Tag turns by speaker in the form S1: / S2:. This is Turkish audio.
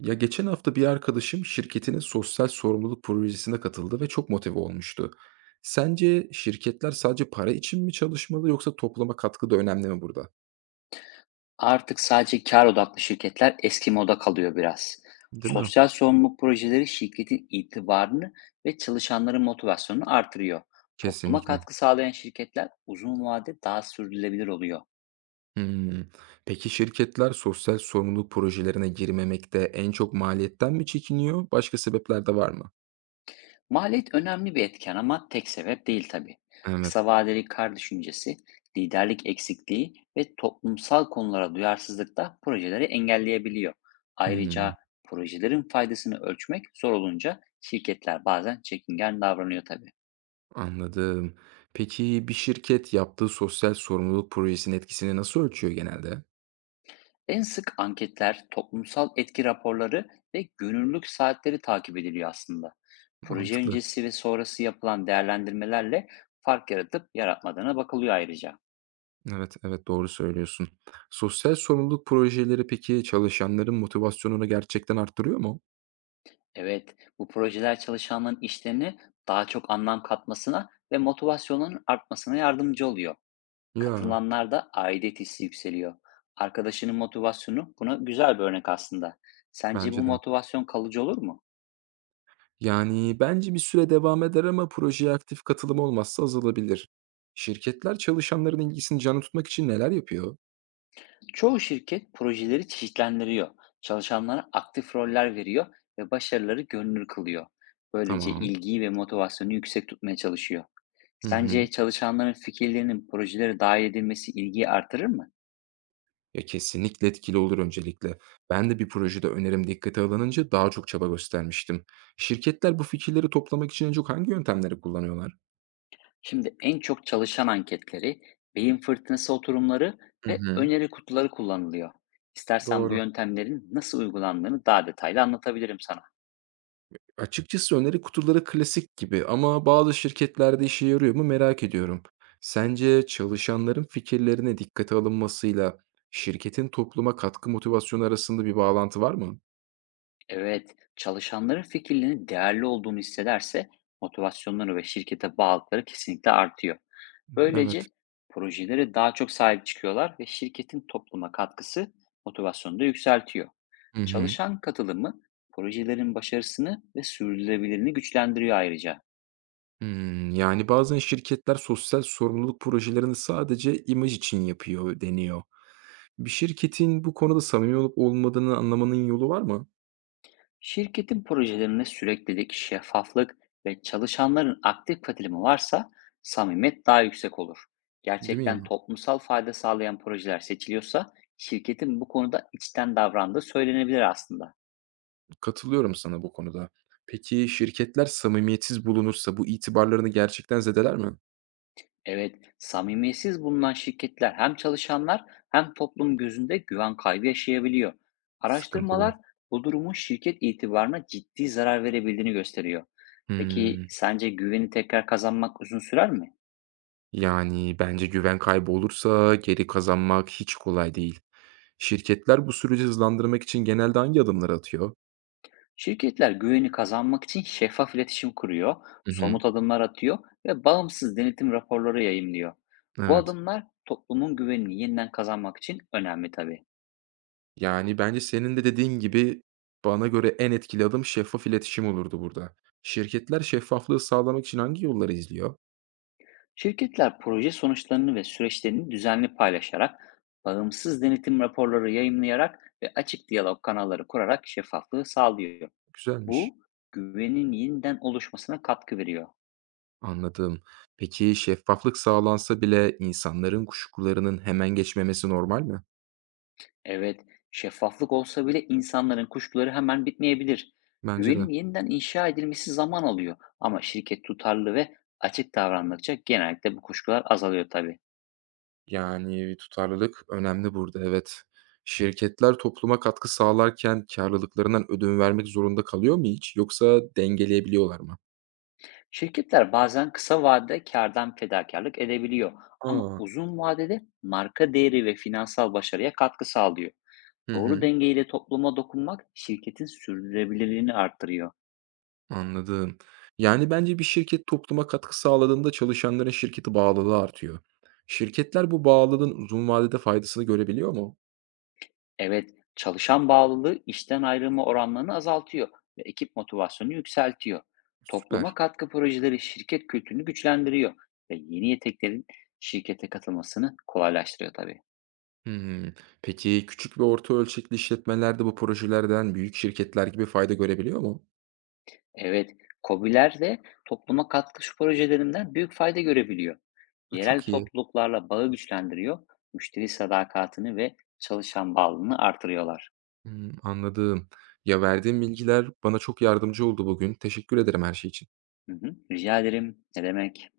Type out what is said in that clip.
S1: Ya geçen hafta bir arkadaşım şirketinin sosyal sorumluluk projesine katıldı ve çok motive olmuştu. Sence şirketler sadece para için mi çalışmalı yoksa topluma katkı da önemli mi burada?
S2: Artık sadece kar odaklı şirketler eski moda kalıyor biraz.
S1: Değil mi?
S2: Sosyal sorumluluk projeleri şirketin itibarını ve çalışanların motivasyonunu artırıyor. Topluma
S1: Kesinlikle.
S2: katkı sağlayan şirketler uzun vade daha sürdürülebilir oluyor.
S1: Hmm. Peki şirketler sosyal sorumluluk projelerine girmemekte en çok maliyetten mi çekiniyor? Başka sebepler de var mı?
S2: Maliyet önemli bir etken ama tek sebep değil tabii.
S1: Evet.
S2: Kısa vadeli kar düşüncesi, liderlik eksikliği ve toplumsal konulara duyarsızlık da projeleri engelleyebiliyor.
S1: Hmm,
S2: Ayrıca projelerin faydasını ölçmek zor olunca şirketler bazen çekingen davranıyor tabii.
S1: anladım. Peki bir şirket yaptığı sosyal sorumluluk projesinin etkisini nasıl ölçüyor genelde?
S2: En sık anketler, toplumsal etki raporları ve gönüllülük saatleri takip ediliyor aslında. Proje
S1: Mantıklı.
S2: öncesi ve sonrası yapılan değerlendirmelerle fark yaratıp yaratmadığına bakılıyor ayrıca.
S1: Evet, evet doğru söylüyorsun. Sosyal sorumluluk projeleri peki çalışanların motivasyonunu gerçekten arttırıyor mu?
S2: Evet, bu projeler çalışanların işlerine daha çok anlam katmasına ve motivasyonların artmasına yardımcı oluyor.
S1: Ya
S2: Katılanlar da aidiyet hissi yükseliyor. Arkadaşının motivasyonu buna güzel bir örnek aslında. Sence bu
S1: bence de.
S2: motivasyon kalıcı olur mu?
S1: Yani bence bir süre devam eder ama projeye aktif katılım olmazsa azalabilir. Şirketler çalışanların ilgisini canlı tutmak için neler yapıyor?
S2: Çoğu şirket projeleri çeşitlendiriyor, çalışanlara aktif roller veriyor ve başarıları görünür kılıyor. Böylece
S1: Tamam.
S2: ilgiyi ve motivasyonu yüksek tutmaya çalışıyor.
S1: Hı hı.
S2: Sence çalışanların fikirlerinin projelere dahil edilmesi ilgiyi artırır mı?
S1: Ya kesinlikle etkili olur öncelikle. Ben de bir projede önerim dikkate alınınca daha çok çaba göstermiştim. Şirketler bu fikirleri toplamak için en çok hangi yöntemleri kullanıyorlar?
S2: Şimdi en çok çalışan anketleri, beyin fırtınası oturumları
S1: Hı
S2: ve
S1: hı.
S2: öneri kutuları kullanılıyor. İstersen bu
S1: Doğru.
S2: yöntemlerin nasıl uygulandığını daha detaylı anlatabilirim sana.
S1: Açıkçası öneri kutuları klasik gibi ama bazı şirketlerde işe yarıyor mu merak ediyorum. Sence çalışanların fikirlerine dikkate alınmasıyla şirketin topluma katkı motivasyonu arasında bir bağlantı var mı?
S2: Evet, çalışanların fikirlerinin değerli olduğunu hissederse motivasyonları ve şirkete bağlılıkları kesinlikle artıyor.
S1: Evet.
S2: Böylece projelere daha çok sahip çıkıyorlar ve şirketin topluma katkısı motivasyonu da yükseltiyor.
S1: Hı hı.
S2: Çalışan katılımı projelerin başarısını ve sürdürülebilirliğini güçlendiriyor ayrıca.
S1: Hmm, yani bazen şirketler sosyal sorumluluk projelerini sadece imaj için yapıyor deniyor. Bir şirketin bu konuda samimi olup olmadığını anlamanın yolu var mı?
S2: Şirketin projelerinde süreklilik, şeffaflık ve çalışanların aktif katılımı varsa samimiyet daha yüksek olur.
S1: Değil mi ya?
S2: Gerçekten toplumsal fayda sağlayan projeler seçiliyorsa şirketin bu konuda içten davrandığı söylenebilir aslında.
S1: Katılıyorum sana bu konuda. Peki şirketler samimiyetsiz bulunursa bu itibarlarını gerçekten zedeler mi?
S2: Evet, samimiyetsiz bulunan şirketler hem çalışanlar hem toplum gözünde güven kaybı yaşayabiliyor.
S1: Sıkıntı bu.
S2: Araştırmalar bu durumun şirket itibarına ciddi zarar verebildiğini gösteriyor. Peki
S1: Hımm.
S2: sence güveni tekrar kazanmak uzun sürer mi?
S1: Yani bence güven kaybı olursa geri kazanmak hiç kolay değil. Şirketler bu süreci hızlandırmak için genelde hangi adımları atıyor?
S2: Şirketler güveni kazanmak için şeffaf iletişim kuruyor,
S1: Hı hı.
S2: somut adımlar atıyor ve bağımsız denetim raporları yayımlıyor. Bu
S1: Evet.
S2: adımlar toplumun güvenini yeniden kazanmak için önemli tabii.
S1: Yani bence senin de dediğin gibi bana göre en etkili adım şeffaf iletişim olurdu burada. Şirketler şeffaflığı sağlamak için hangi yolları izliyor?
S2: Şirketler proje sonuçlarını ve süreçlerini düzenli paylaşarak, bağımsız denetim raporları yayımlayarak ve açık diyalog kanalları kurarak şeffaflığı sağlıyor.
S1: Güzelmiş.
S2: Bu, güvenin yeniden oluşmasına katkı veriyor.
S1: Anladım. Peki şeffaflık sağlansa bile insanların kuşkularının hemen geçmemesi normal mi?
S2: Evet, şeffaflık olsa bile insanların kuşkuları hemen bitmeyebilir.
S1: Bence
S2: Güvenin
S1: de.
S2: yeniden inşa edilmesi zaman alıyor ama şirket tutarlı ve açık davrandıkça genellikle bu kuşkular azalıyor tabii.
S1: Yani tutarlılık önemli burada, evet. Şirketler topluma katkı sağlarken karlılıklarından ödün vermek zorunda kalıyor mu hiç? Yoksa dengeleyebiliyorlar mı?
S2: Şirketler bazen kısa vadede kârdan fedakarlık edebiliyor ama
S1: Aa,
S2: uzun vadede marka değeri ve finansal başarıya katkı sağlıyor.
S1: hı
S2: Doğru
S1: hı,
S2: dengeyle topluma dokunmak şirketin sürdürülebilirliğini arttırıyor.
S1: anladım. Yani bence bir şirket topluma katkı sağladığında çalışanların şirketi bağlılığı artıyor. Şirketler bu bağlılığın uzun vadede faydasını görebiliyor mu?
S2: Evet, çalışan bağlılığı işten ayrılma oranlarını azaltıyor ve ekip motivasyonunu yükseltiyor. Topluma
S1: Süper.
S2: katkı projeleri şirket kültürünü güçlendiriyor ve yeni yeteklerin şirkete katılmasını kolaylaştırıyor tabii.
S1: Hımm. Peki, küçük ve orta ölçekli işletmeler de bu projelerden büyük şirketler gibi fayda görebiliyor mu?
S2: Evet, KOBİ'ler de topluma katkı şu projelerinden büyük fayda görebiliyor.
S1: A,
S2: Yerel
S1: çok iyi.
S2: topluluklarla bağı güçlendiriyor, müşteri sadakatini ve çalışan bağlılığını artırıyorlar.
S1: Hımm, anladım. Ya, verdiğin bilgiler bana çok yardımcı oldu bugün. Teşekkür ederim her şey için.
S2: Hı hı, rica ederim. Ne demek?